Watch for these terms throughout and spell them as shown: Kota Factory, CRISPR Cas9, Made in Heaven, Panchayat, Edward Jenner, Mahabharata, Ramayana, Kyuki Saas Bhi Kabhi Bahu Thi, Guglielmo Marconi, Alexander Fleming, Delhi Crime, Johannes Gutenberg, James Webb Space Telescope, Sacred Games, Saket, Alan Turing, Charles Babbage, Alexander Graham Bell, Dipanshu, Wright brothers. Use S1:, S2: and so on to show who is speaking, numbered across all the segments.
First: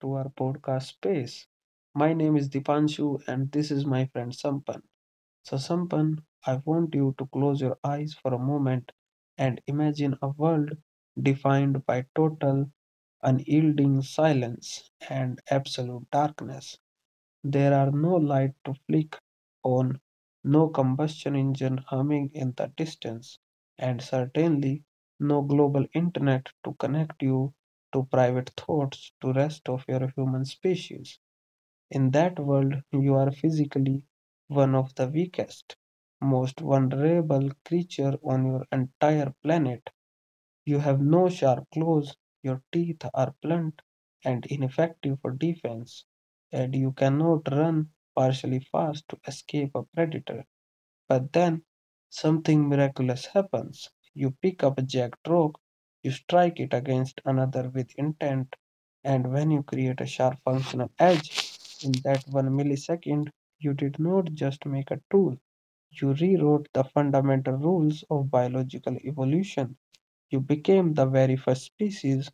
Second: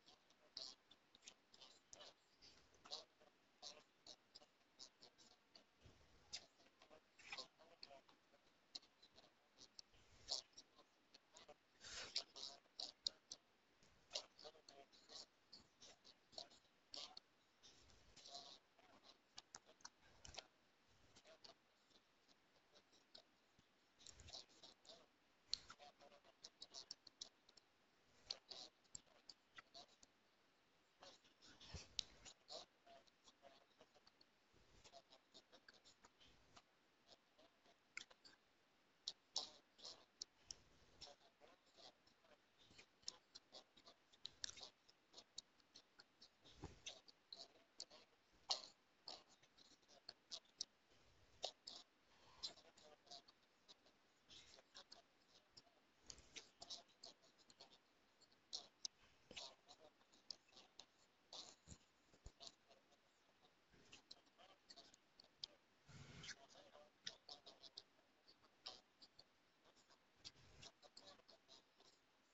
S1: to our podcast space. My name is Dipanshu, and this is my friend Sampan. So, Sampan, I want you to close your eyes for a moment and imagine a world defined by total, unyielding silence and absolute darkness. There are no lights to flick on, no combustion engine humming in the distance, and certainly no global internet to connect you to private thoughts to rest of your human species. In that world, you are physically one of the weakest, most vulnerable creature on your entire planet. You have no sharp claws, your teeth are blunt and ineffective for defense, and you cannot run partially fast to escape a predator. But then something miraculous happens. You pick up a jagged rock, you strike it against another with intent, and when you create a sharp functional edge in that one millisecond, you did not just make a tool, you rewrote the fundamental rules of biological evolution. You became the very first species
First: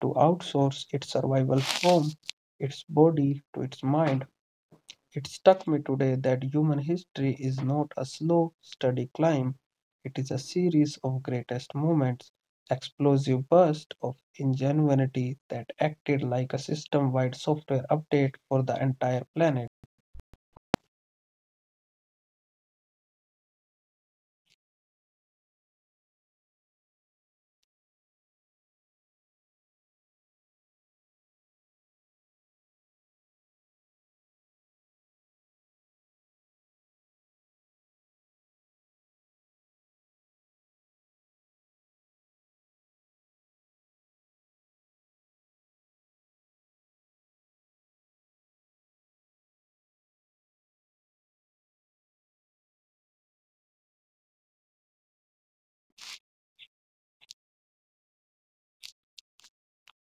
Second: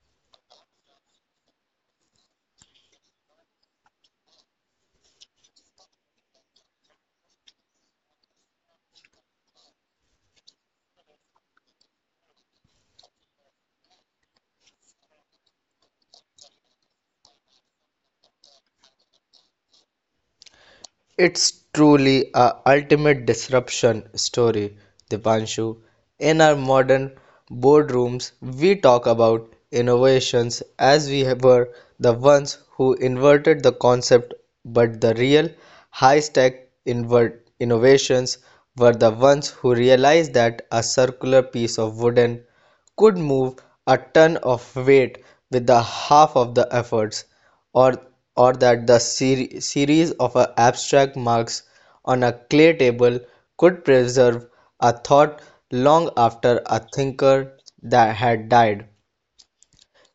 S1: to outsource its survival home, its body, to its mind. It struck me today that human history is not a slow, steady climb. It is a series of greatest moments, explosive bursts of ingenuity that acted like a system wide software update for the entire planet.
S2: It's truly a ultimate disruption story, Dipanshu. In our modern boardrooms, we talk about innovations as we were the ones who inverted the concept, but the real high-tech invert innovations were the ones who realized that a circular piece of wooden could move a ton of weight with the half of the efforts or that the series of abstract marks on a clay table could preserve a thought long after a thinker that had died.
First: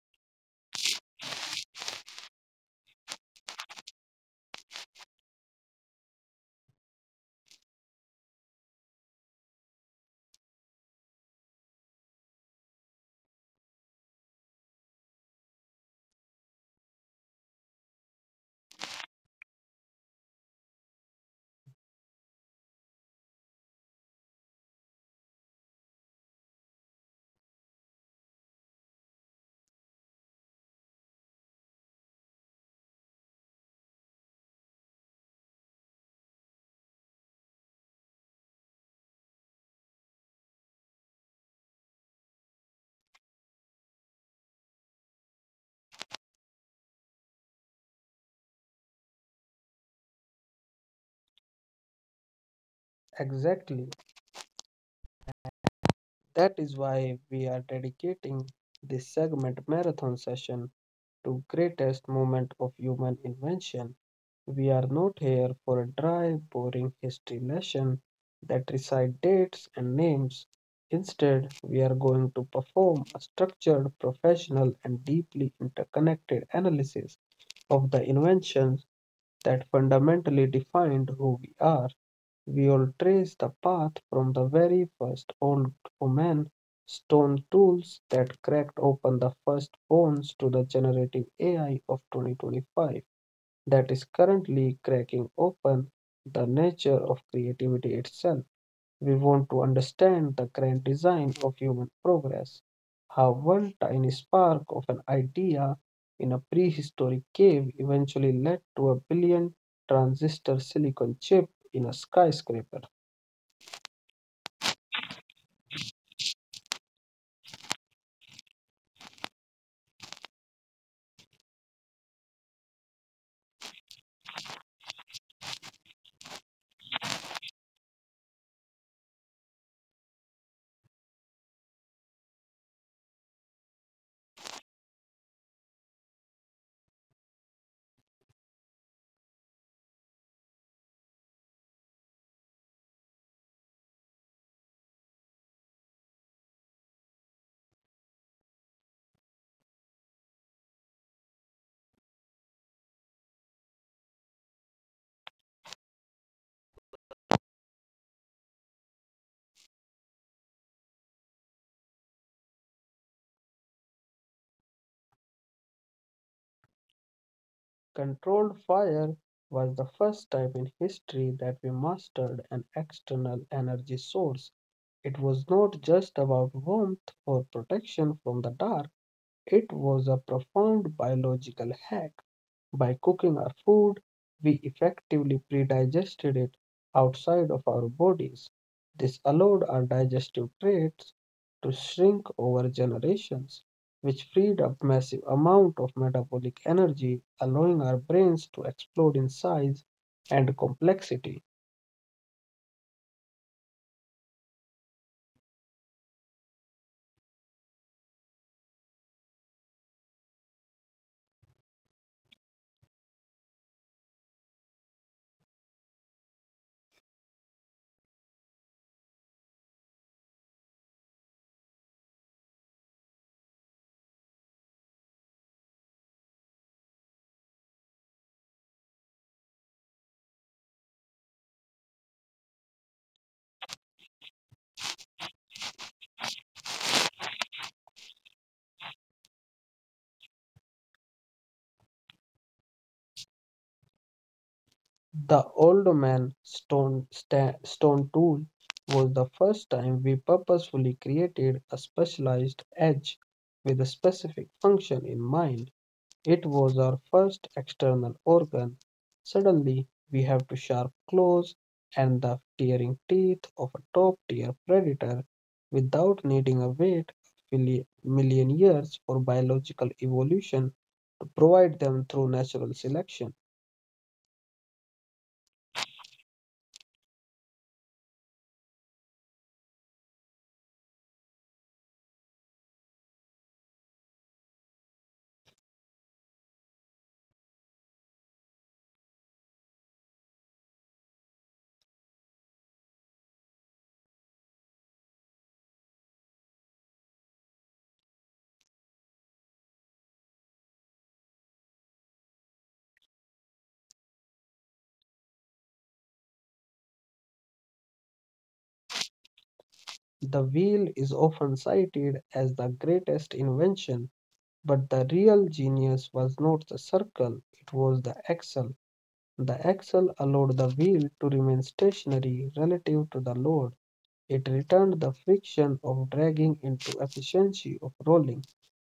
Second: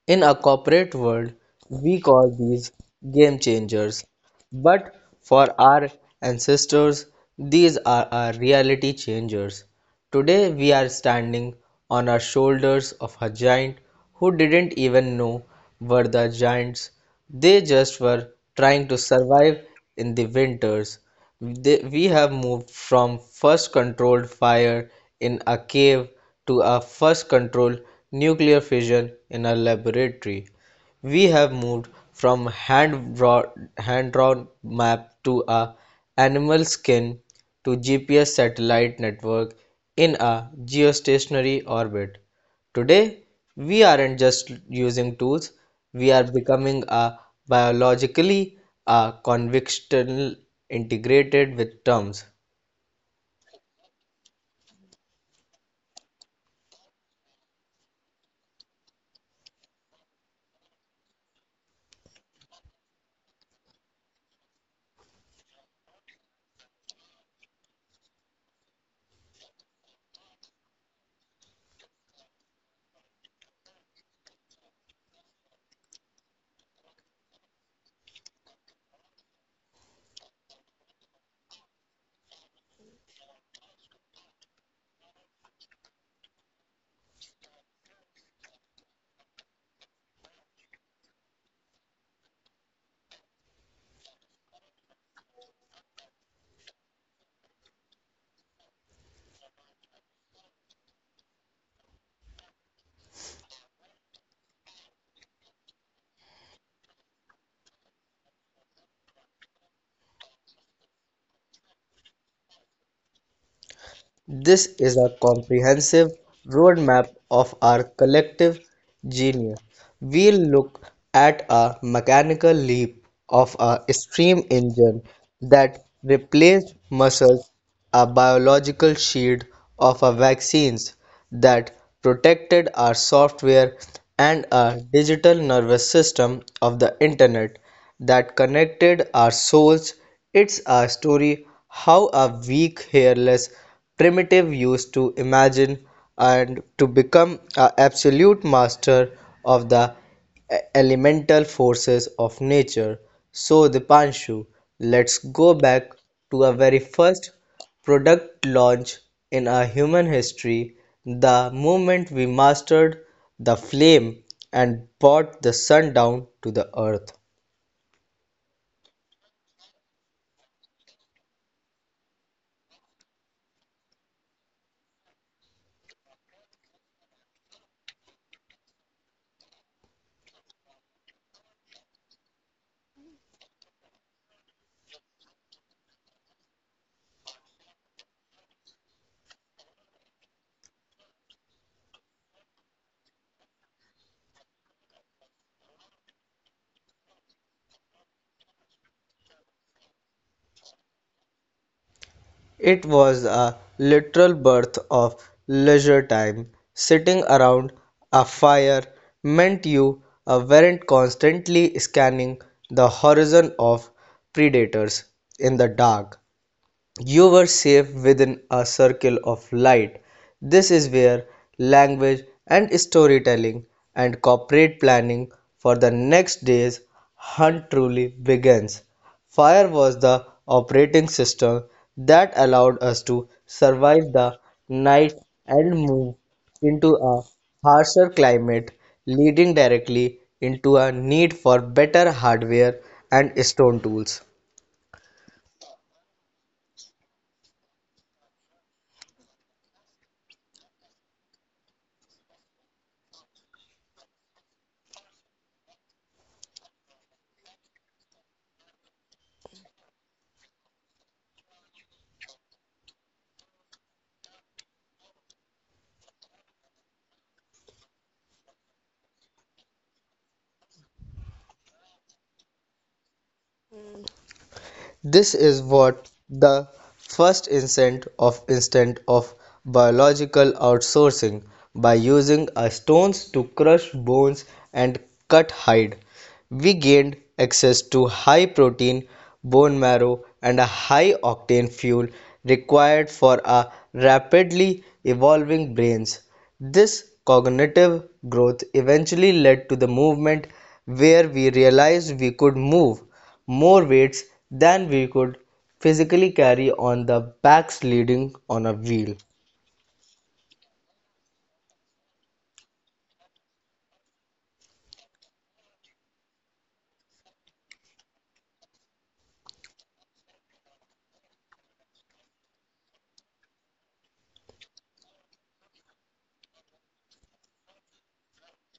S2: In a corporate world, we call these game changers, but for our ancestors, these are our reality changers. Today, we are standing on our shoulders of a giant who didn't even know were the giants. They just were trying to survive in the winters. We have moved from first controlled fire in a cave to a first controlled nuclear fission in a laboratory. We have moved from hand drawn map to a animal skin to GPS satellite network in a geostationary orbit. Today, we aren't just using tools, we are becoming a biologically a convictional integrated with terms.
S1: Exactly. That is why we are dedicating this segment marathon session to greatest moment of human invention. We are not here for a dry, boring history lesson that recite dates and names. Instead, we are going to perform a structured, professional, and deeply interconnected analysis of the inventions that fundamentally defined who we are. We all trace the path from the very first old woman stone tools that cracked open the first bones to the generative AI of 2025 that is currently cracking open the nature of creativity itself. We want to understand the grand design of human progress, how one tiny spark of an idea in a prehistoric cave eventually led to a billion transistor silicon chip in a skyscraper.
S2: This is a comprehensive roadmap of our collective genius. We'll look at a mechanical leap of a steam engine that replaced muscles, a biological shield of a vaccines that protected our software, and our digital nervous system of the internet that connected our souls. It's a story how a weak hairless primitive used to imagine and to become an absolute master of the elemental forces of nature. So, Dipanshu, let's go back to our very first product launch in our human history, the moment we mastered the flame and brought the sun down to the earth.
S1: Controlled fire was the first time in history that we mastered an external energy source. It was not just about warmth or protection from the dark. It was a profound biological hack. By cooking our food, we effectively pre-digested it outside of our bodies. This allowed our digestive traits to shrink over generations, which freed up massive amount of metabolic energy, allowing our brains to explode in size and complexity.
S2: It was a literal birth of leisure time. Sitting around a fire meant you weren't constantly scanning the horizon of predators in the dark. You were safe within a circle of light. This is where language and storytelling and corporate planning for the next day's hunt truly begins. Fire was the operating system that allowed us to survive the night and move into a harsher climate, leading directly into a need for better hardware and stone tools.
S1: The old man stone, stone tool was the first time we purposefully created a specialized edge with a specific function in mind. It was our first external organ. Suddenly, we have to sharp claws and the tearing teeth of a top tier predator without needing a wait a million years for biological evolution to provide them through natural selection.
S2: This is what the first instance of biological outsourcing by using a stones to crush bones and cut hide we gained access to high protein bone marrow and a high octane fuel required for our rapidly evolving brains. This cognitive growth eventually led to the movement where we realized we could move more weights than we could physically carry on the backs leading on a wheel.
S1: The wheel is often cited as the greatest invention, but the real genius was not the circle, it was the axle. The axle allowed the wheel to remain stationary relative to the load. It returned the friction of dragging into efficiency of rolling.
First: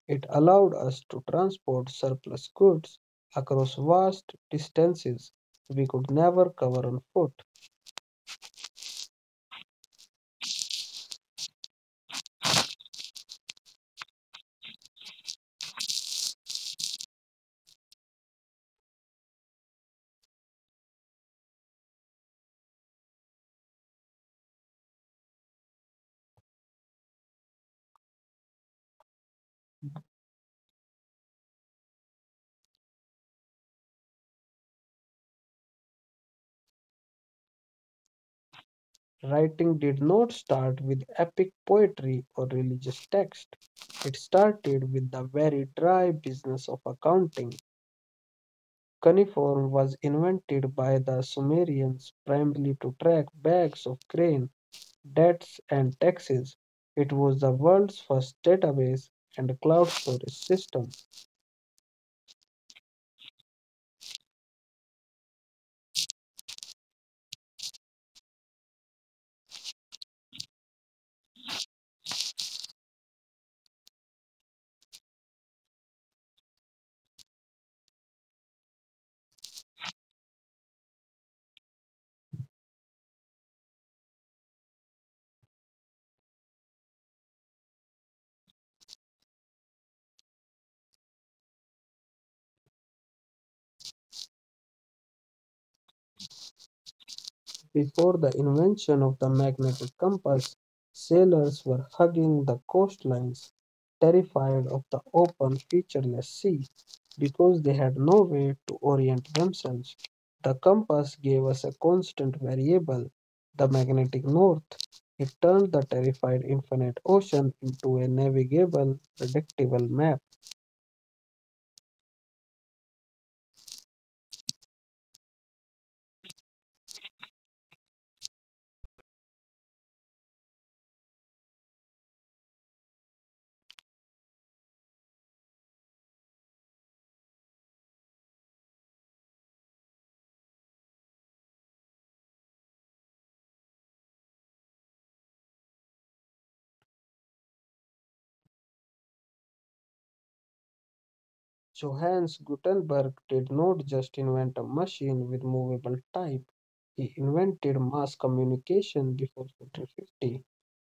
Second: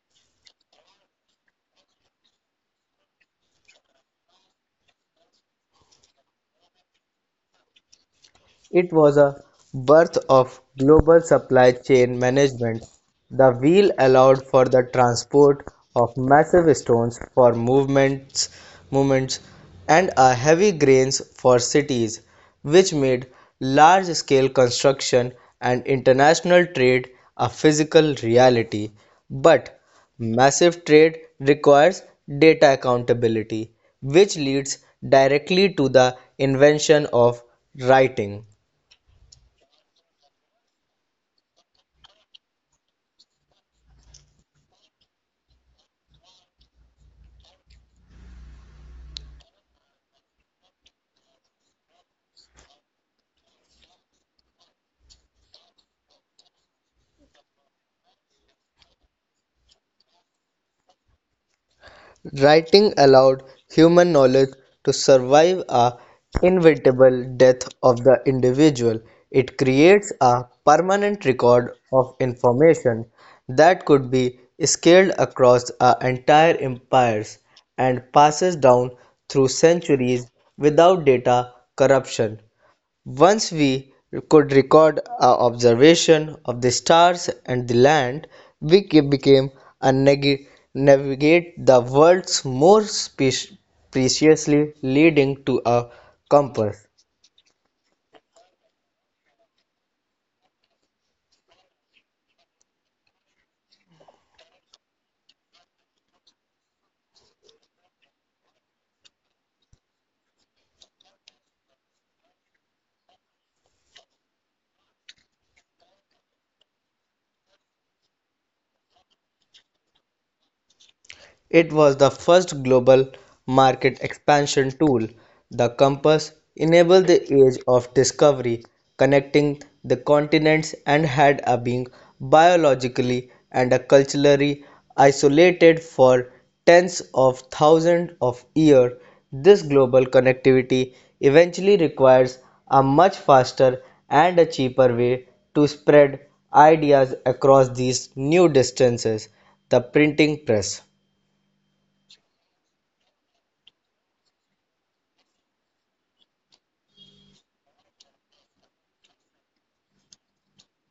S1: It allowed us to transport surplus goods across vast distances we could never cover on foot.
S2: It was a birth of global supply chain management. The wheel allowed for the transport of massive stones for movements and heavy grains for cities, which made large-scale construction and international trade a physical reality. But massive trade requires data accountability, which leads directly to the invention of writing.
S1: Writing did not start with epic poetry or religious text. It started with the very dry business of accounting. Cuneiform was invented by the Sumerians primarily to track bags of grain, debts, and taxes. It was the world's first database and cloud storage system.
S2: Writing allowed human knowledge to survive a inevitable death of the individual. It creates a permanent record of information that could be scaled across a entire empires and passes down through centuries without data corruption. Once we could record our observation of the stars and the land, we became a navigate the worlds more preciously leading to a compass.
S1: Before the invention of the magnetic compass, sailors were hugging the coastlines, terrified of the open, featureless sea, because they had no way to orient themselves. The compass gave us a constant variable, the magnetic north. It turned the terrified infinite ocean into a navigable, predictable map.
S2: It was the first global market expansion tool, the compass enabled the age of discovery, connecting the continents and had a being biologically and a culturally isolated for tens of thousands of years. This global connectivity eventually requires a much faster and a cheaper way to spread ideas across these new distances, the printing press.
S1: Johannes Gutenberg did not just invent a machine with movable type, he invented mass communication before 1450.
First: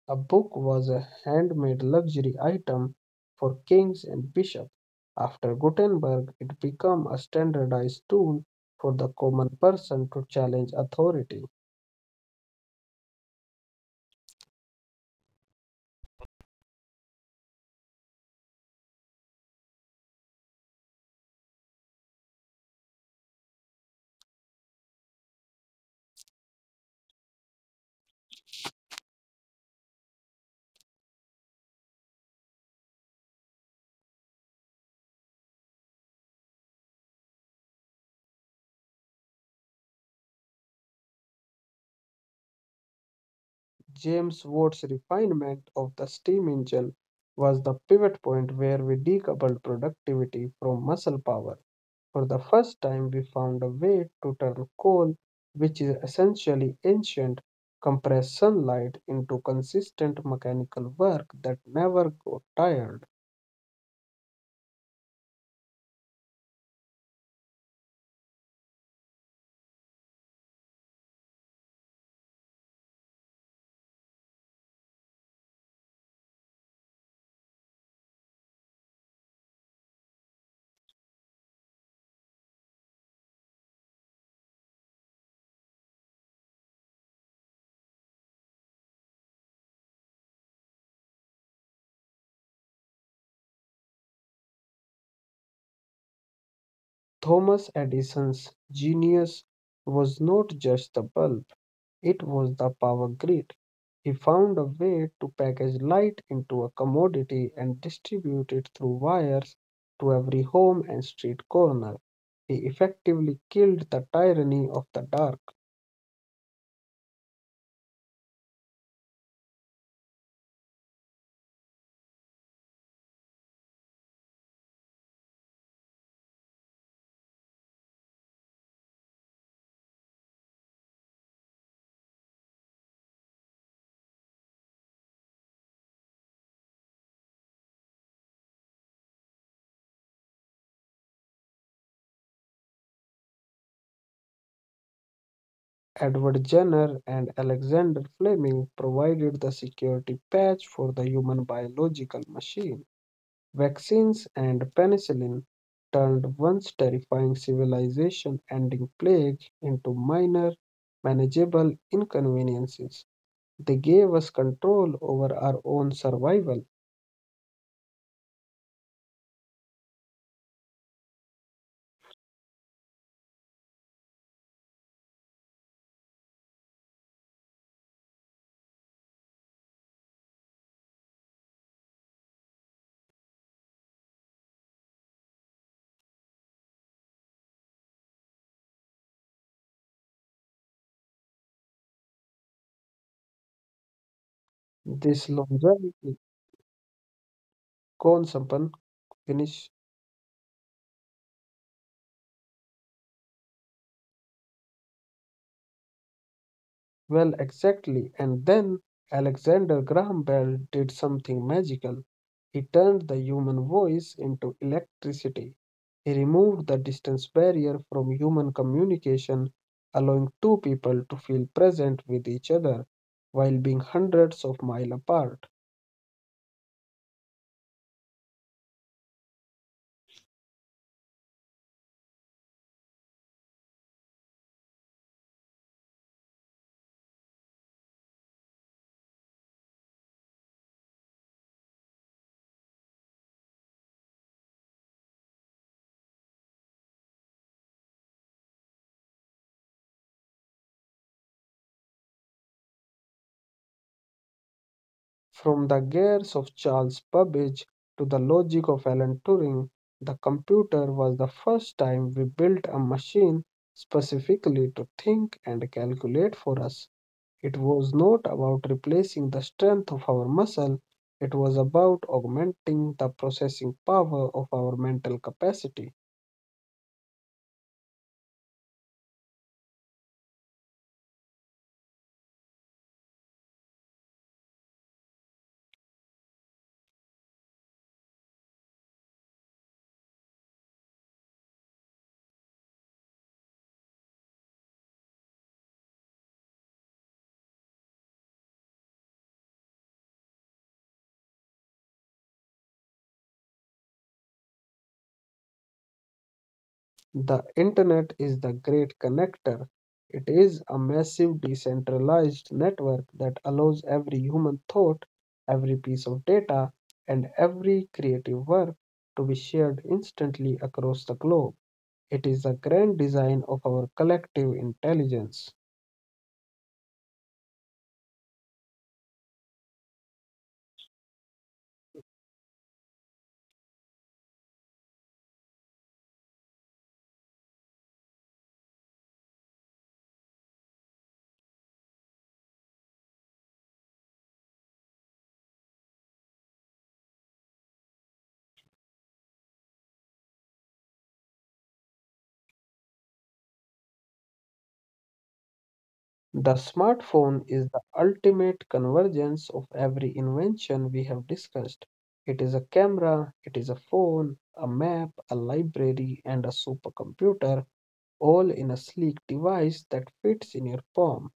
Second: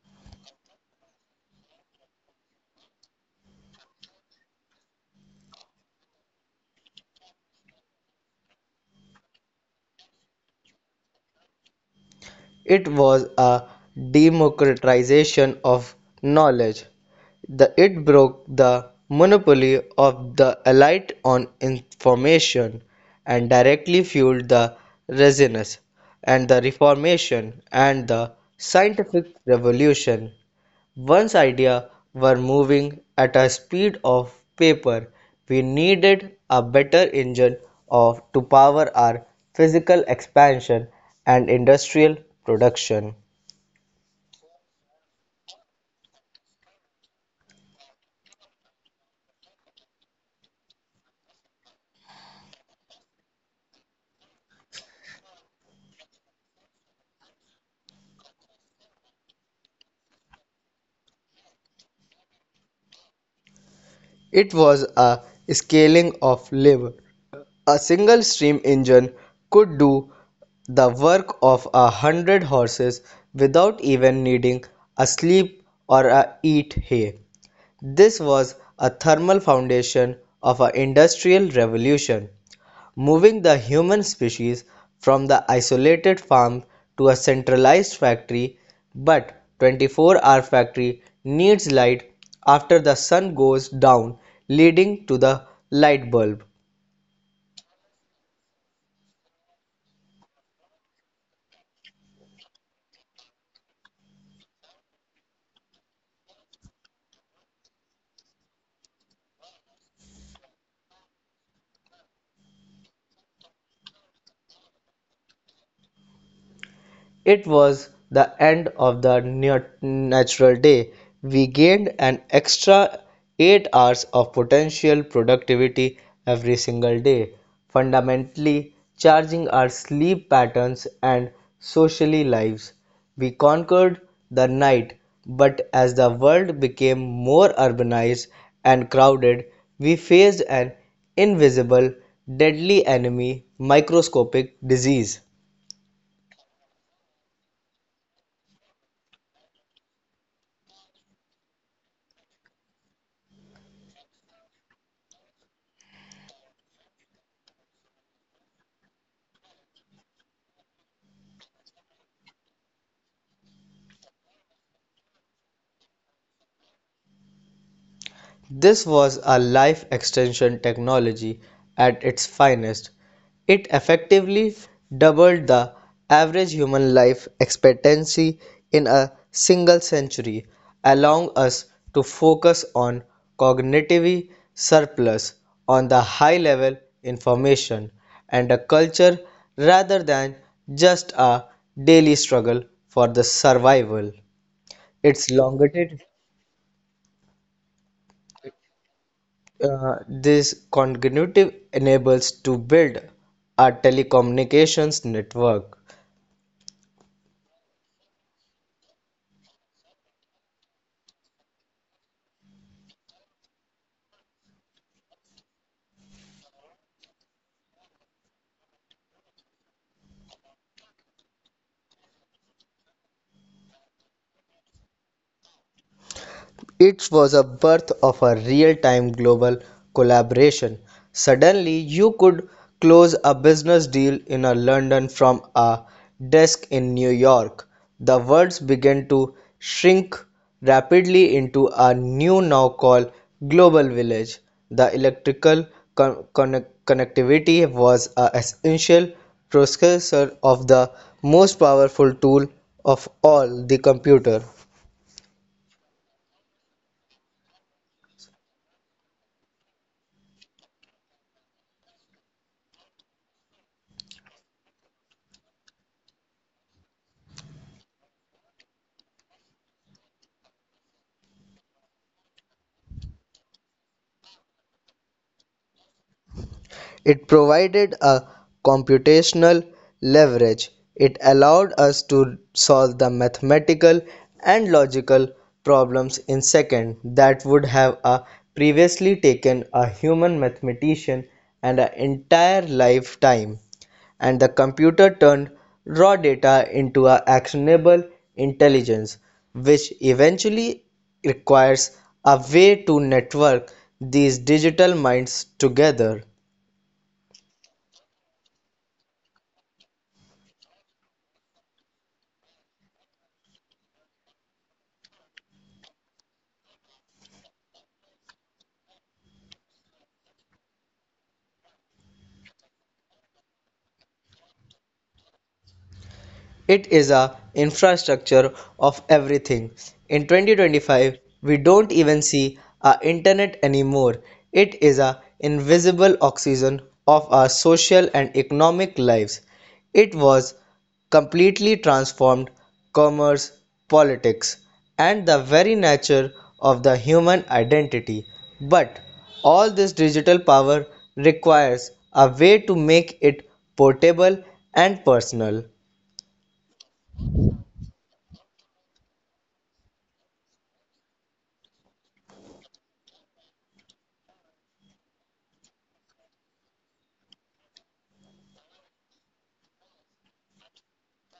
S1: A book was a handmade luxury item for kings and bishops. After Gutenberg, it became a standardized tool for the common person to challenge authority.
S2: It was a democratization of knowledge; the it broke the monopoly of the elite on information, and directly fueled the Renaissance and the Reformation and the scientific revolution. Once ideas were moving at a speed of paper, we needed a better engine of to power our physical expansion and industrial production.
S1: James Watt's refinement of the steam engine was the pivot point where we decoupled productivity from muscle power. For the first time, we found a way to turn coal, which is essentially ancient, compressed sunlight into consistent mechanical work that never got tired.
S2: It was a scaling of labor. A single steam engine could do the work of 100 horses without even needing a sleep or a eat hay. This was a thermal foundation of an industrial revolution, moving the human species from the isolated farm to a centralized factory, but 24-hour factory needs light after the sun goes down, leading to the light bulb.
S1: Thomas Edison's genius was not just the bulb, it was the power grid. He found a way to package light into a commodity and distribute it through wires to every home and street corner. He effectively killed the tyranny of the dark.
S2: It was the end of the natural day. We gained an extra 8 hours of potential productivity every single day, fundamentally changing our sleep patterns and socially lives. We conquered the night, but as the world became more urbanized and crowded, we faced an invisible, deadly enemy, microscopic disease.
S1: Edward Jenner and Alexander Fleming provided the security patch for the human biological machine. Vaccines and penicillin turned once terrifying civilization ending plague into minor, manageable inconveniences. They gave us control over our own survival.
S2: This was a life extension technology at its finest; it effectively doubled the average human life expectancy in a single century, allowing us to focus on cognitive surplus on the high level information and a culture rather than just a daily struggle for the survival. It's
S1: This
S2: longevity.
S1: longevity, con finish.
S2: This cognitive enables to build a telecommunications network.
S1: Well, exactly. And then Alexander Graham Bell did something magical. He turned the human voice into electricity. He removed the distance barrier from human communication, allowing two people to feel present with each other while being hundreds of miles apart.
S2: It was a birth of a real-time global collaboration. Suddenly you could close a business deal in a London from a desk in New York. The worlds began to shrink rapidly into a new now called global village. The electrical connectivity was a essential precursor of the most powerful tool of all, the computer.
S1: From the gears of Charles Babbage to the logic of Alan Turing, the computer was the first time we built a machine specifically to think and calculate for us. It was not about replacing the strength of our muscle, it was about augmenting the processing power of our mental capacity.
S2: It provided a computational leverage; it allowed us to solve the mathematical and logical problems in seconds that would have a previously taken a human mathematician an entire lifetime. And the computer turned raw data into a actionable intelligence, which eventually requires a way to network these digital minds together.
S1: The internet is the great connector. It is a massive decentralized network that allows every human thought, every piece of data, and every creative work to be shared instantly across the globe. It is the grand design of our collective intelligence.
S2: It is a infrastructure of everything. In 2025, we don't even see our internet anymore. It is a invisible oxygen of our social and economic lives. It was completely transformed commerce, politics, and the very nature of the human identity, but all this digital power requires a way to make it portable and personal.
S1: The smartphone is the ultimate convergence of every invention we have discussed. It is a camera, it is a phone, a map, a library, and a supercomputer all in a sleek device that fits in your palm.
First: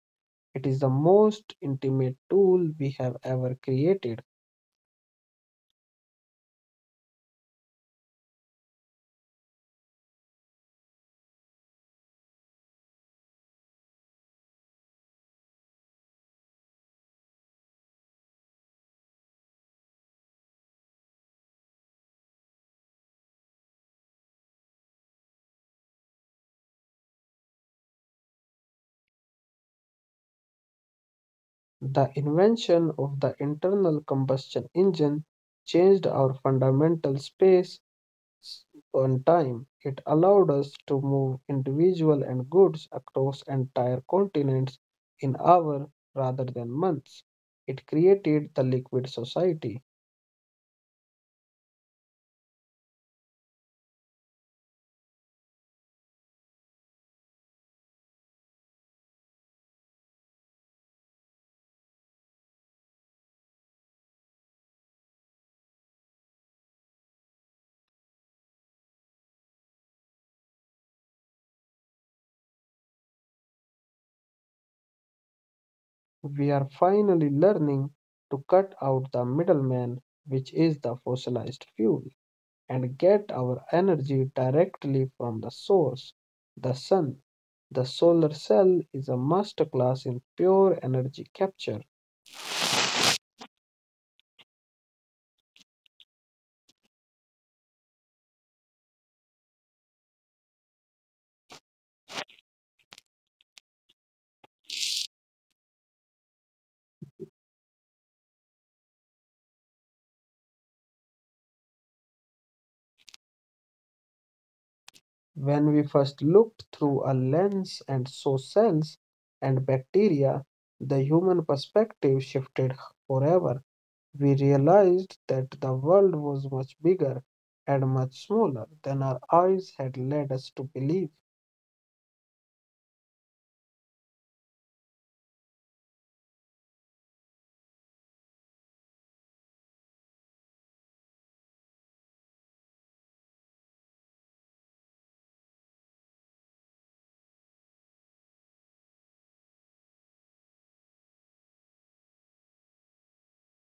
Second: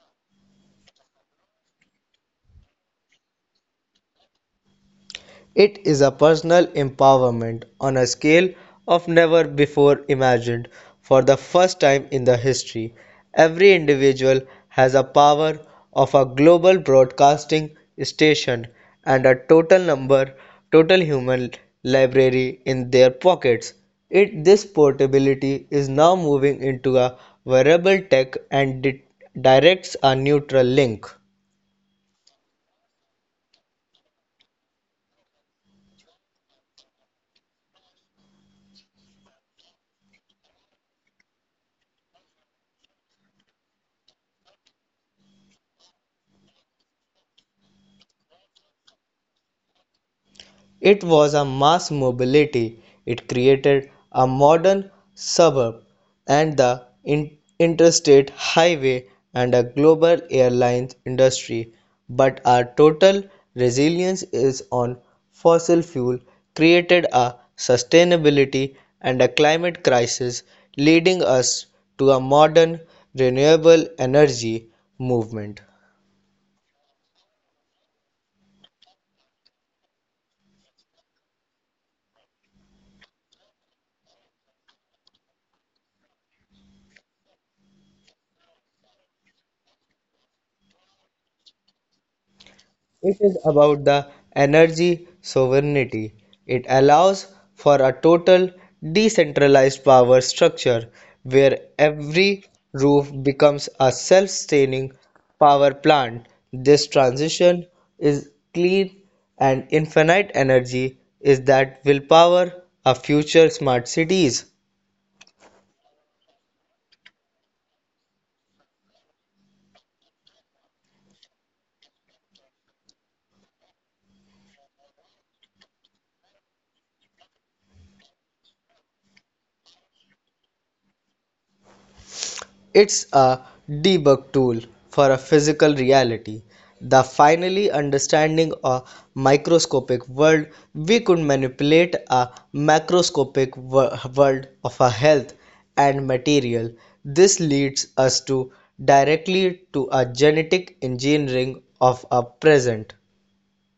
S1: It is the most intimate tool we have ever created.
S2: It is a personal empowerment on a scale of never before imagined. For the first time in the history, every individual has a power of a global broadcasting station and a total number total human library in their pockets. It this portability is now moving into a wearable tech and directs a neutral link.
S1: The invention of the internal combustion engine changed our fundamental space s- and time. It allowed us to move individual and goods across entire continents in hours rather than months. It created the liquid society.
S2: It was a mass mobility, it created a modern suburb and the interstate highway and a global airlines industry, but our total resilience is on fossil fuel created a sustainability and a climate crisis, leading us to a modern renewable energy movement.
S1: We are finally learning to cut out the middleman, which is the fossilized fuel, and get our energy directly from the source, the sun. The solar cell is a masterclass in pure energy capture.
S2: It is about the energy sovereignty. It allows for a total decentralized power structure where every roof becomes a self-sustaining power plant. This transition is clean and infinite energy is that will power a future smart cities.
S1: When we first looked through a lens and saw cells and bacteria, the human perspective shifted forever. We realized that the world was much bigger and much smaller than our eyes had led us to believe.
S2: It's a debug tool for a physical reality, the finally understanding a microscopic world we could manipulate a macroscopic world of our health and material. This leads us to directly to a genetic engineering of our present.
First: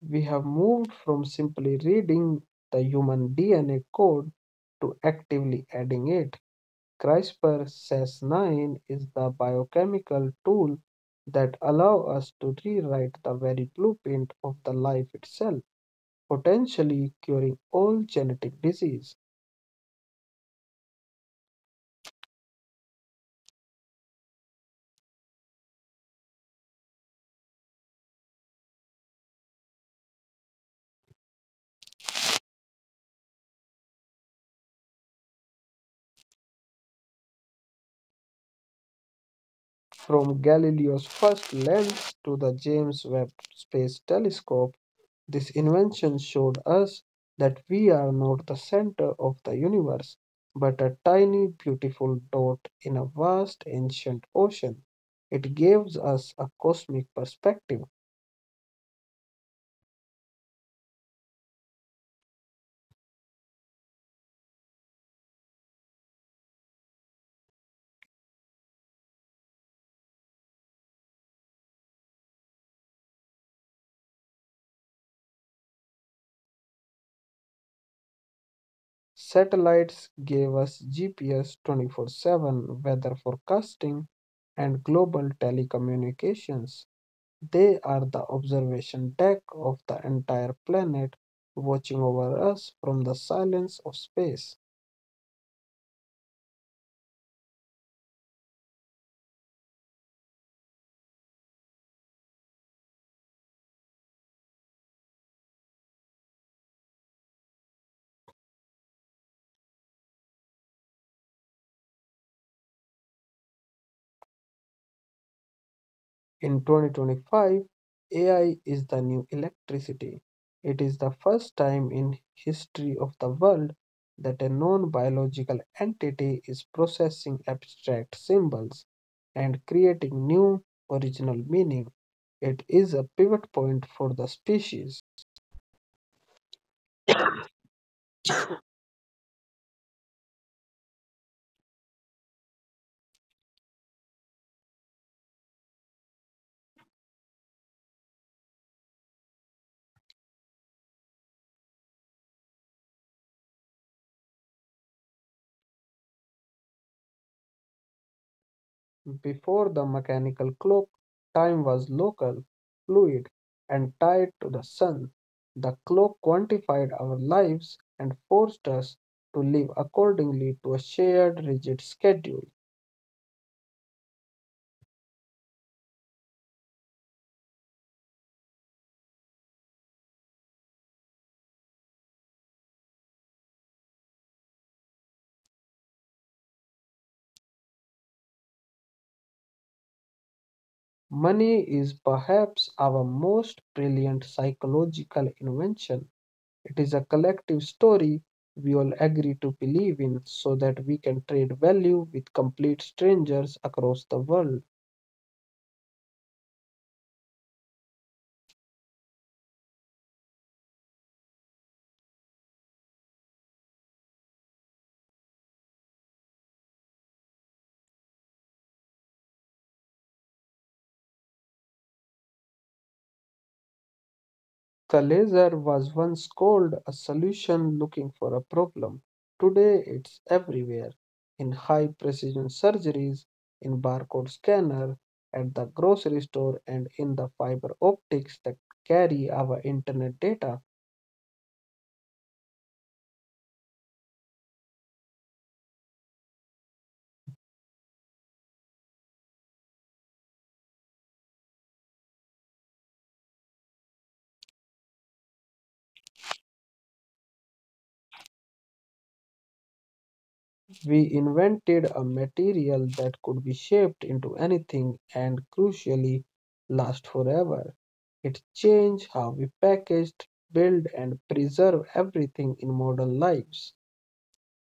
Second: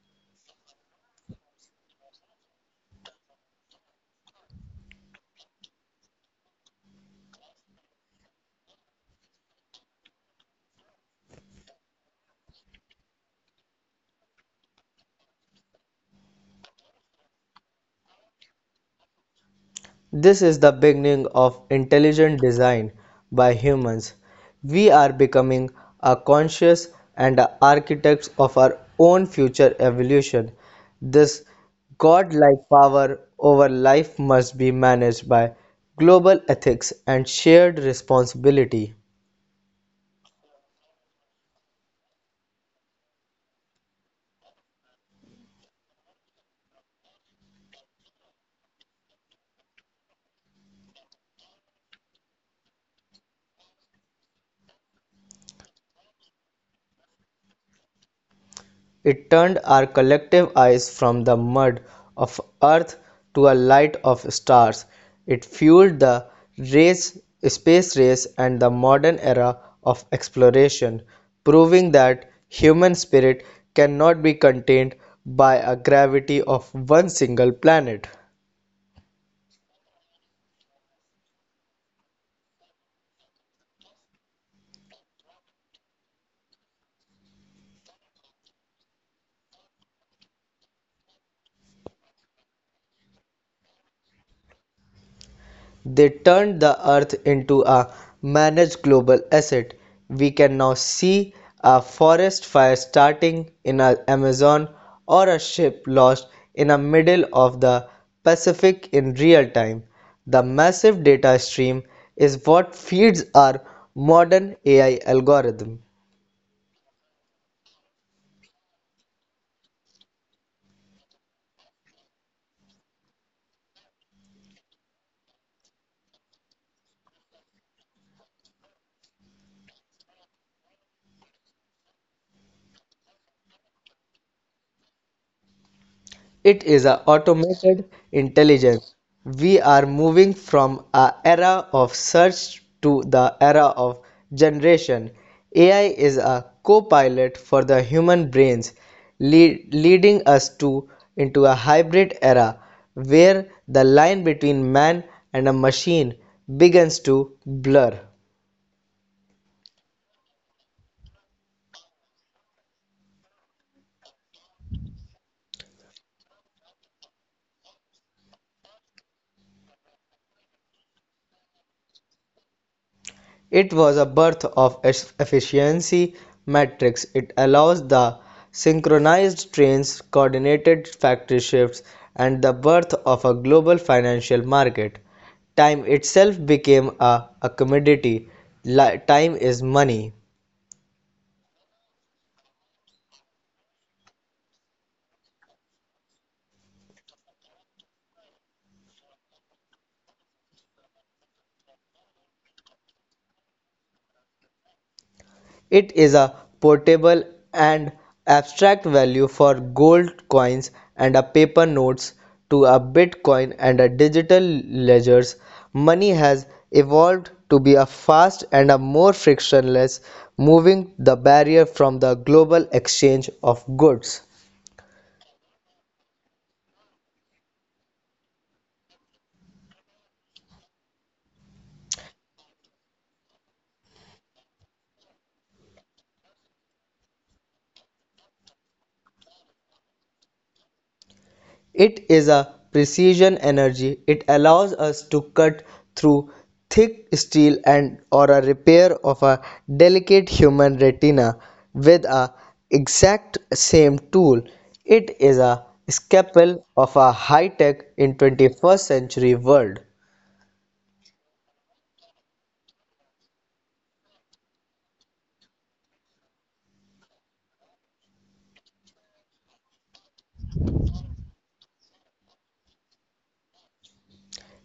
S1: We have moved from simply reading the human DNA code to actively adding it. CRISPR Cas9 is the biochemical tool that allows us to rewrite the very blueprint of the life itself, potentially curing all genetic disease.
S2: This is the beginning of intelligent design by humans. We are becoming a conscious and a architects of our own future evolution. This godlike power over life must be managed by global ethics and shared responsibility.
S1: From Galileo's first lens to the James Webb Space Telescope, this invention showed us that we are not the center of the universe, but a tiny, beautiful dot in a vast, ancient ocean. It gives us a cosmic perspective.
S2: It turned our collective eyes from the mud of Earth to a light of stars. It fueled the race, space race and the modern era of exploration, proving that human spirit cannot be contained by a gravity of one single planet.
S1: Satellites gave us GPS 24/7 weather forecasting and global telecommunications. They are the observation deck of the entire planet, watching over us from the silence of space.
S2: They turned the Earth into a managed global asset. We can now see a forest fire starting in the Amazon or a ship lost in the middle of the Pacific in real time. The massive data stream is what feeds our modern AI algorithm.
S1: In 2025, AI is the new electricity. It is the first time in history of the world that a non-biological entity is processing abstract symbols and creating new original meaning. It is a pivot point for the species.
S2: It is a automated intelligence. We are moving from a era of search to the era of generation. AI is a co-pilot for the human brains, leading us to into a hybrid era where the line between man and a machine begins to blur.
S1: Before the mechanical clock, time was local, fluid, and tied to the sun. The clock quantified our lives and forced us to live accordingly to a shared, rigid schedule.
S2: It was a birth of efficiency matrix, it allows the synchronized trains, coordinated factory shifts and the birth of a global financial market. Time itself became a commodity. Time is money.
S1: Money is perhaps our most brilliant psychological invention. It is a collective story we all agree to believe in so that we can trade value with complete strangers across the world.
S2: It is a portable and abstract value for gold coins and a paper notes to a Bitcoin and a digital ledgers. Money has evolved to be a fast and a more frictionless moving the barrier from the global exchange of goods.
S1: The laser was once called a solution looking for a problem. Today it's everywhere in high precision surgeries, in barcode scanner, at the grocery store, and in the fiber optics that carry our internet data.
S2: It is a precision energy. It allows us to cut through thick steel and or a repair of a delicate human retina with a exact same tool. It is a scalpel of a high-tech in 21st century world.
S1: We invented a material that could be shaped into anything and crucially last forever. It changed how we packaged, build, and preserve everything in modern lives.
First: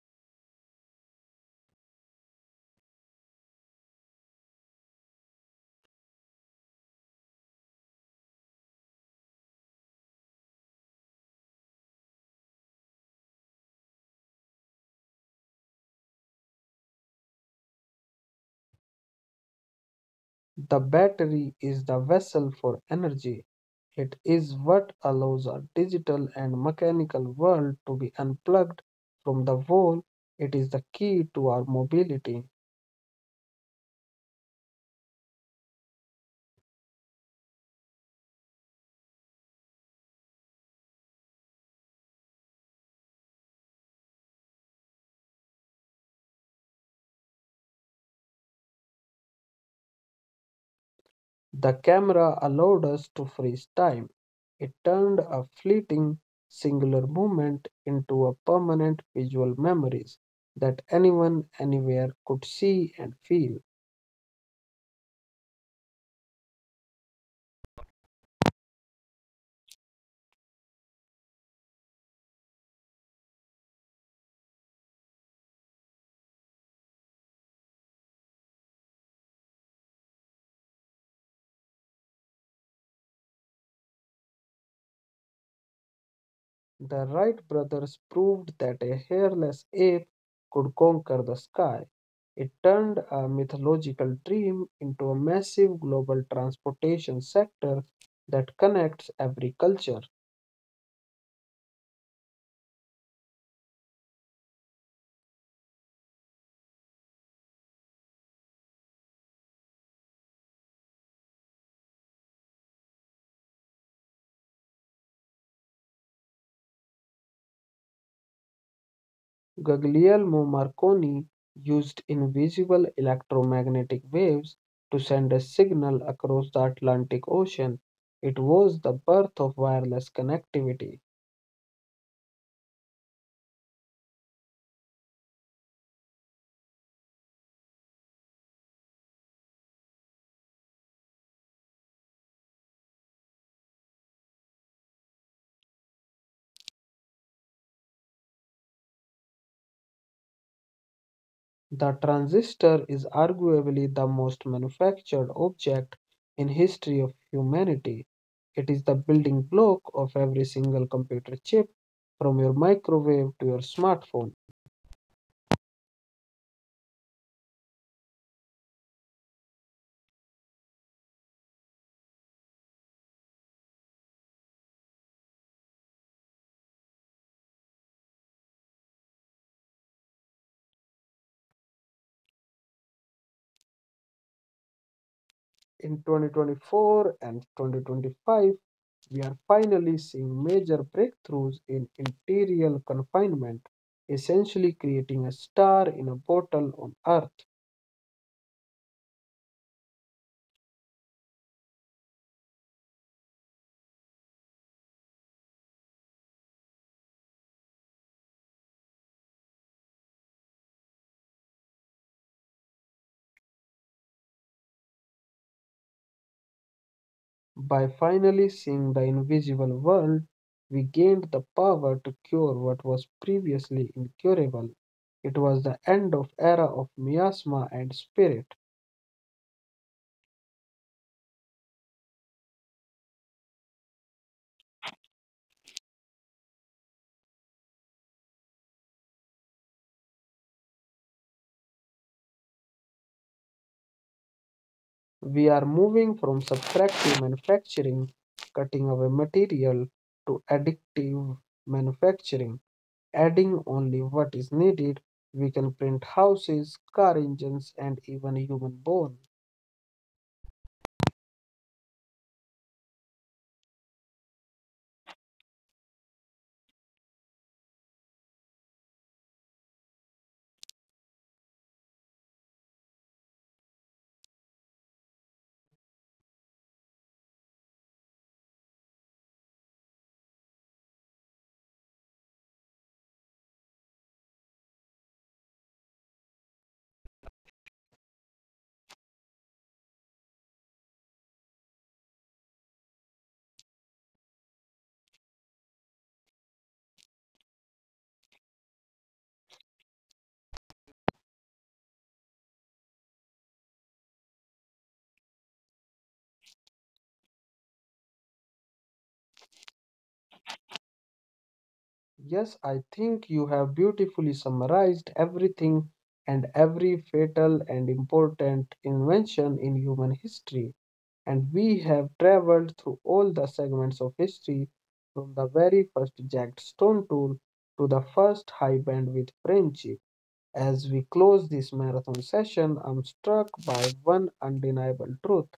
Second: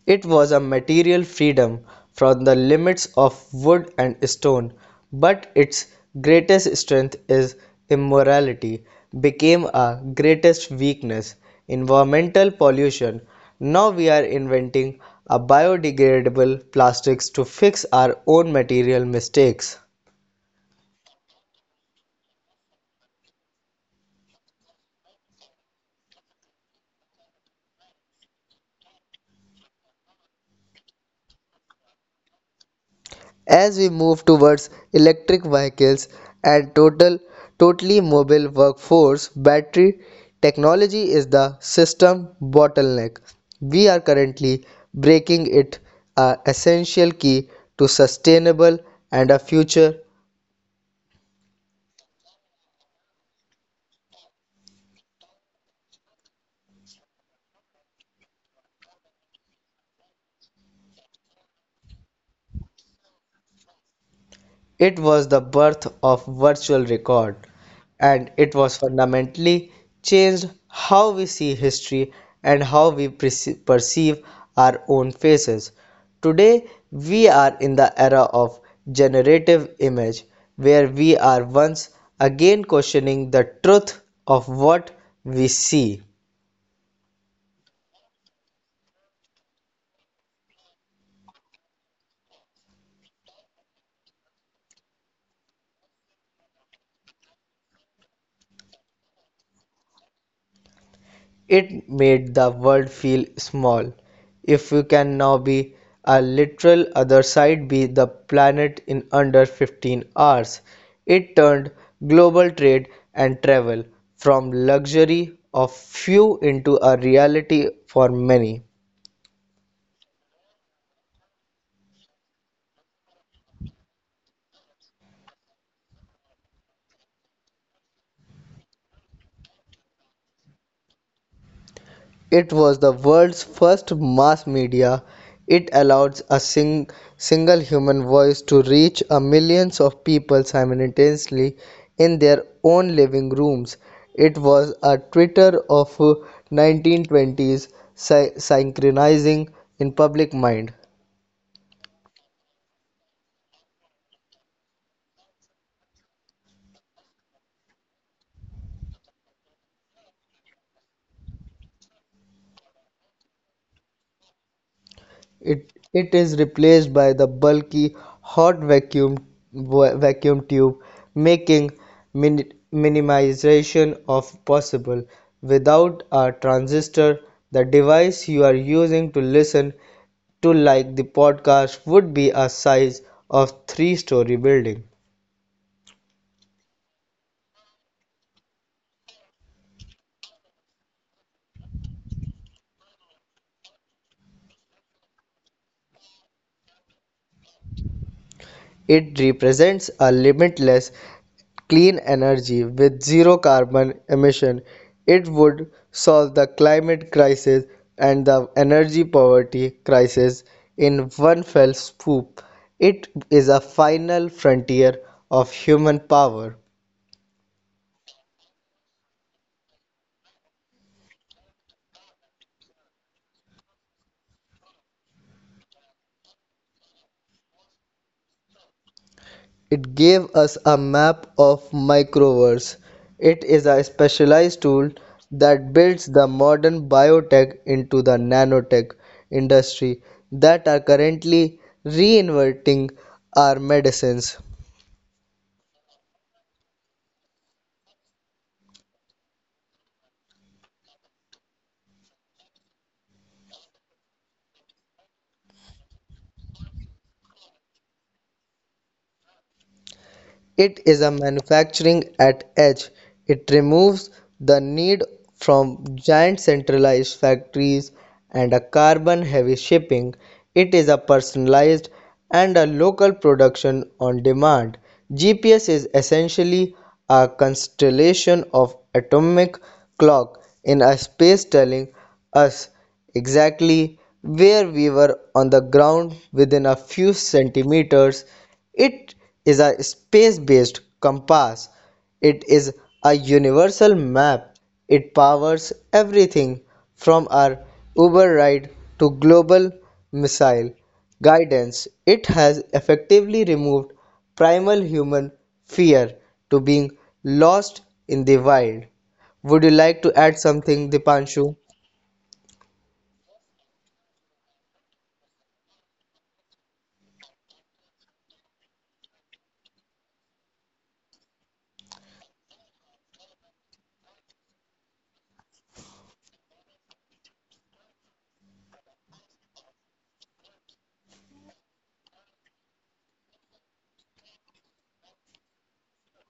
S2: It was a material freedom from the limits of wood and stone, but its greatest strength is immorality became our greatest weakness. Environmental pollution. Now we are inventing a biodegradable plastics to fix our own material mistakes.
S1: The battery is the vessel for energy. It is what allows our digital and mechanical world to be unplugged from the wall. It is the key to our mobility.
S2: As we move towards electric vehicles and totally mobile workforce, battery technology is the system bottleneck. We are currently breaking it a essential key to sustainable and a future.
S1: The camera allowed us to freeze time. It turned a fleeting, singular moment into a permanent visual memories that anyone, anywhere could see and feel.
S2: It was the birth of virtual record, and it was fundamentally changed how we see history and how we perceive our own faces. Today, we are in the era of generative image, where we are once again questioning the truth of what we see.
S1: The Wright brothers proved that a hairless ape could conquer the sky. It turned a mythological dream into a massive global transportation sector that connects every culture.
S2: It made the world feel small. If you can now be a literal other side be the planet in under 15 hours. It turned global trade and travel from luxury of few into a reality for many.
S1: Guglielmo Marconi used invisible electromagnetic waves to send a signal across the Atlantic Ocean. It was the birth of wireless connectivity.
S2: It was the world's first mass media; it allowed a single human voice to reach a millions of people simultaneously in their own living rooms. It was a Twitter of 1920s, synchronizing in public mind.
S1: The transistor is arguably the most manufactured object in history of humanity. It is the building block of every single computer chip from your microwave to your smartphone.
S2: It is replaced by the bulky hot vacuum vacuum tube, making minimization of possible. Without a transistor, the device you are using to listen to like the podcast would be a size of three-story building.
S1: In 2024 and 2025, we are finally seeing major breakthroughs in interior confinement, essentially creating a star in a bottle on Earth.
S2: It represents a limitless clean energy with zero carbon emission, it would solve the climate crisis and the energy poverty crisis in one fell swoop. It is a final frontier of human power.
S1: By finally seeing the invisible world, we gained the power to cure what was previously incurable. It was the end of era of miasma and spirit.
S2: It gave us a map of microverse. It is a specialized tool that builds the modern biotech into the nanotech industry that are currently reinventing our medicines.
S1: We are moving from subtractive manufacturing, cutting away material, to addictive manufacturing, adding only what is needed. We can print houses, car engines, and even human bone.
S2: It is a manufacturing at edge. It removes the need from giant centralized factories and a carbon heavy shipping. It is a personalized and a local production on demand. GPS is essentially a constellation of atomic clock in a space telling us exactly where we were on the ground within a few centimeters. It is a space-based compass. It is a universal map. It powers everything from our Uber ride to global missile guidance. It has effectively removed primal human fear to being lost in the wild. Would you like to add something, Dipanshu?
S1: Yes, I think you have beautifully summarized everything and every fatal and important invention in human history. And we have traveled through all the segments of history from the very first jagged stone tool to the first high bandwidth friendship. As we close this marathon session, I'm struck by one undeniable truth.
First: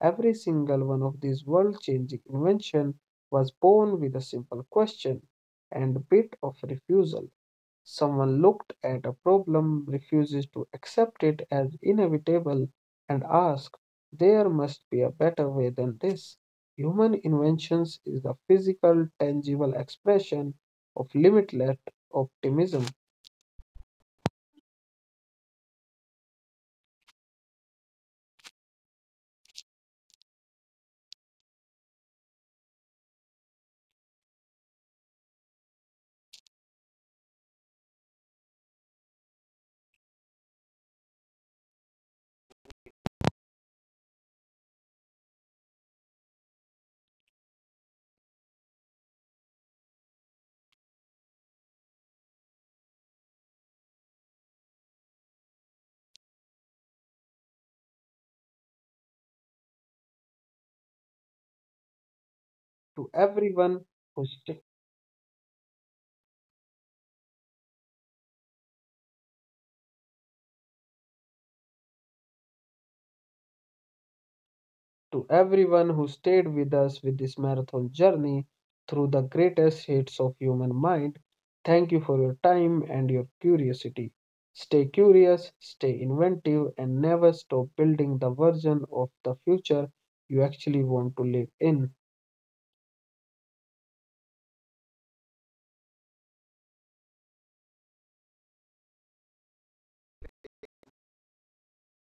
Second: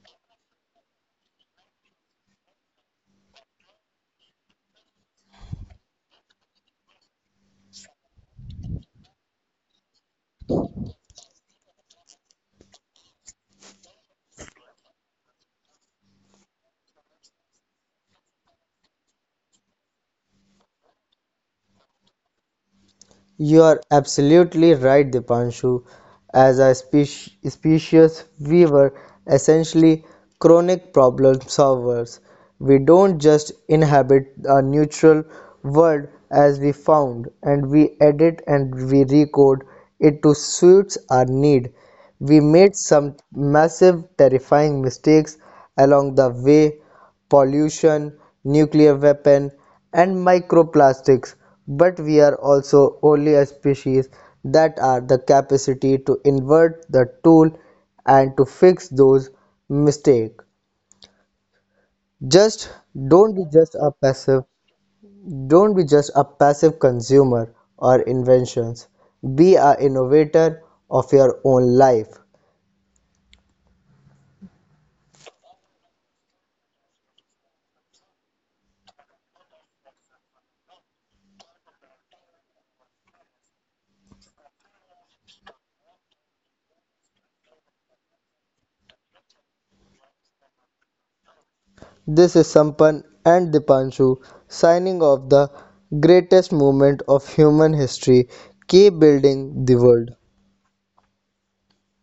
S1: Every single one of these world changing inventions was born with a simple question and a bit of refusal. Someone looked at a problem, refuses to accept it as inevitable, and asked, there must be a better way than this. Human inventions is the physical, tangible expression of limitless optimism.
S2: You are absolutely right, Dipanshu. As a species, we were essentially chronic problem solvers. We don't just inhabit a neutral world as we found, and we edit and we recode it to suit our need. We made some massive, terrifying mistakes along the way, pollution, nuclear weapon, and microplastics. But we are also only a species that are the capacity to invert the tool and to fix those mistakes. Just
S1: to
S2: don't be just
S1: everyone
S2: a
S1: who
S2: passive
S1: st-
S2: don't be just a passive consumer or inventions. Be a innovator of your own life.
S1: to everyone who stayed with us with this marathon journey through the greatest hits of human mind. Thank you for your time and your curiosity. Stay curious, stay inventive, and never stop building the version of the future you actually want to live in.
S2: This is Sampan and Dipanshu signing off the greatest moment of human history. Keep building the world.